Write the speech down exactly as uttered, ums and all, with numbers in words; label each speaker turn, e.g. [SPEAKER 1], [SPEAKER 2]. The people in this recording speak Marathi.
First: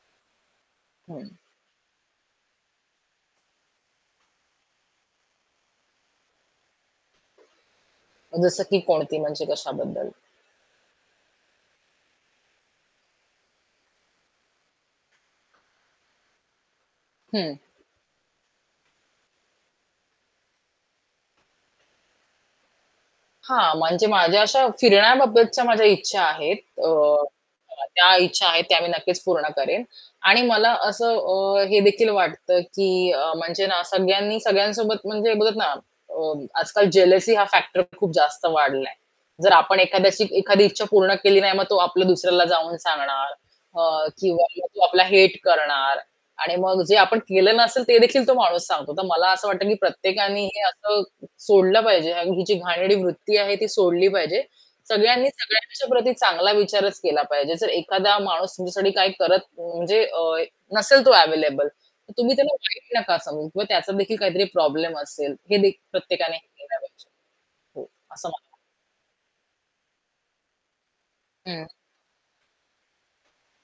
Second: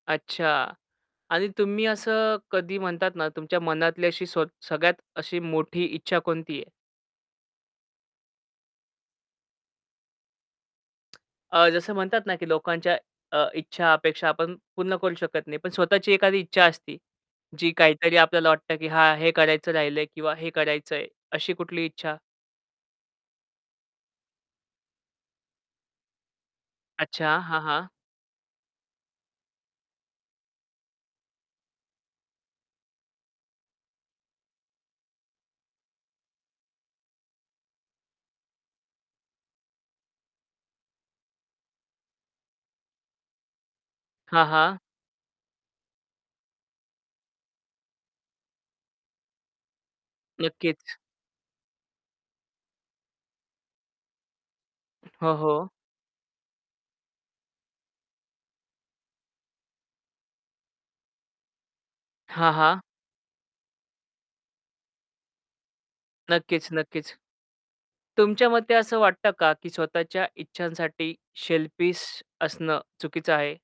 [SPEAKER 1] अच्छा
[SPEAKER 2] हं.
[SPEAKER 1] आणि तुम्ही असं कधी म्हणतात ना, तुमच्या मनातली अशी स्व सगळ्यात अशी मोठी इच्छा कोणती आहे?
[SPEAKER 2] जसं की कोणती म्हणजे कशाबद्दल?
[SPEAKER 1] अ, जसं म्हणतात ना, की लोकांच्या अ, इच्छा अपेक्षा आपण पूर्ण करू शकत नाही. पण स्वतःची एखादी इच्छा असती,
[SPEAKER 2] हं.
[SPEAKER 1] जी काहीतरी आपल्याला वाटतं की हां, हे करायचं राहिलंय किंवा हे करायचंय अशी कुठली इच्छा?
[SPEAKER 2] हां, म्हणजे माझ्या अशा फिरण्याबाबतच्या माझ्या इच्छा आहेत. अ,
[SPEAKER 1] अच्छा, हां, हां.
[SPEAKER 2] त्या इच्छा आहेत त्या मी नक्कीच पूर्ण करेन. आणि मला असं अ, हे देखील वाटतं की अ, म्हणजे ना, सगळ्यांनी सगळ्यांसोबत म्हणजे बघत ना, अ, आजकाल जेलसी हा फॅक्टर पण खूप जास्त वाढलाय. जर आपण एखाद्याशी एखादी इच्छा पूर्ण केली नाही मग तो आपल्या दुसऱ्याला जाऊन सांगणार अ, किंवा
[SPEAKER 1] हां,
[SPEAKER 2] [unintelligible]
[SPEAKER 1] हां.
[SPEAKER 2] तो आपला हेट करणार आणि मग जे आपण केलं नसेल ते देखील तो माणूस सांगतो. तर मला असं वाटतं की प्रत्येकानी हे
[SPEAKER 1] नक्कीच.
[SPEAKER 2] असं सोडलं पाहिजे आणि ही जी घाणेरडी वृत्ती आहे ती सोडली पाहिजे. सगळ्यांनी
[SPEAKER 1] हो, हो.
[SPEAKER 2] सगळ्यांच्या प्रती चांगला विचारच केला पाहिजे. जर एखादा माणूस तुमच्यासाठी काय करत म्हणजे अ, नसेल तो अवेलेबल, तर तुम्ही त्याला
[SPEAKER 1] हां, हां.
[SPEAKER 2] वाईट नका समजून किंवा त्याचा देखील काहीतरी प्रॉब्लेम असेल हे देखील प्रत्येकाने
[SPEAKER 1] नक्कीच,
[SPEAKER 2] केलं पाहिजे
[SPEAKER 1] नक्कीच.
[SPEAKER 2] हो, असं मला
[SPEAKER 1] तुमच्या
[SPEAKER 2] वाटतं.
[SPEAKER 1] मते असं वाटतं का की स्वतःच्या इच्छांसाठी
[SPEAKER 2] हं.
[SPEAKER 1] शेल्फिश असणं चुकीचं आहे?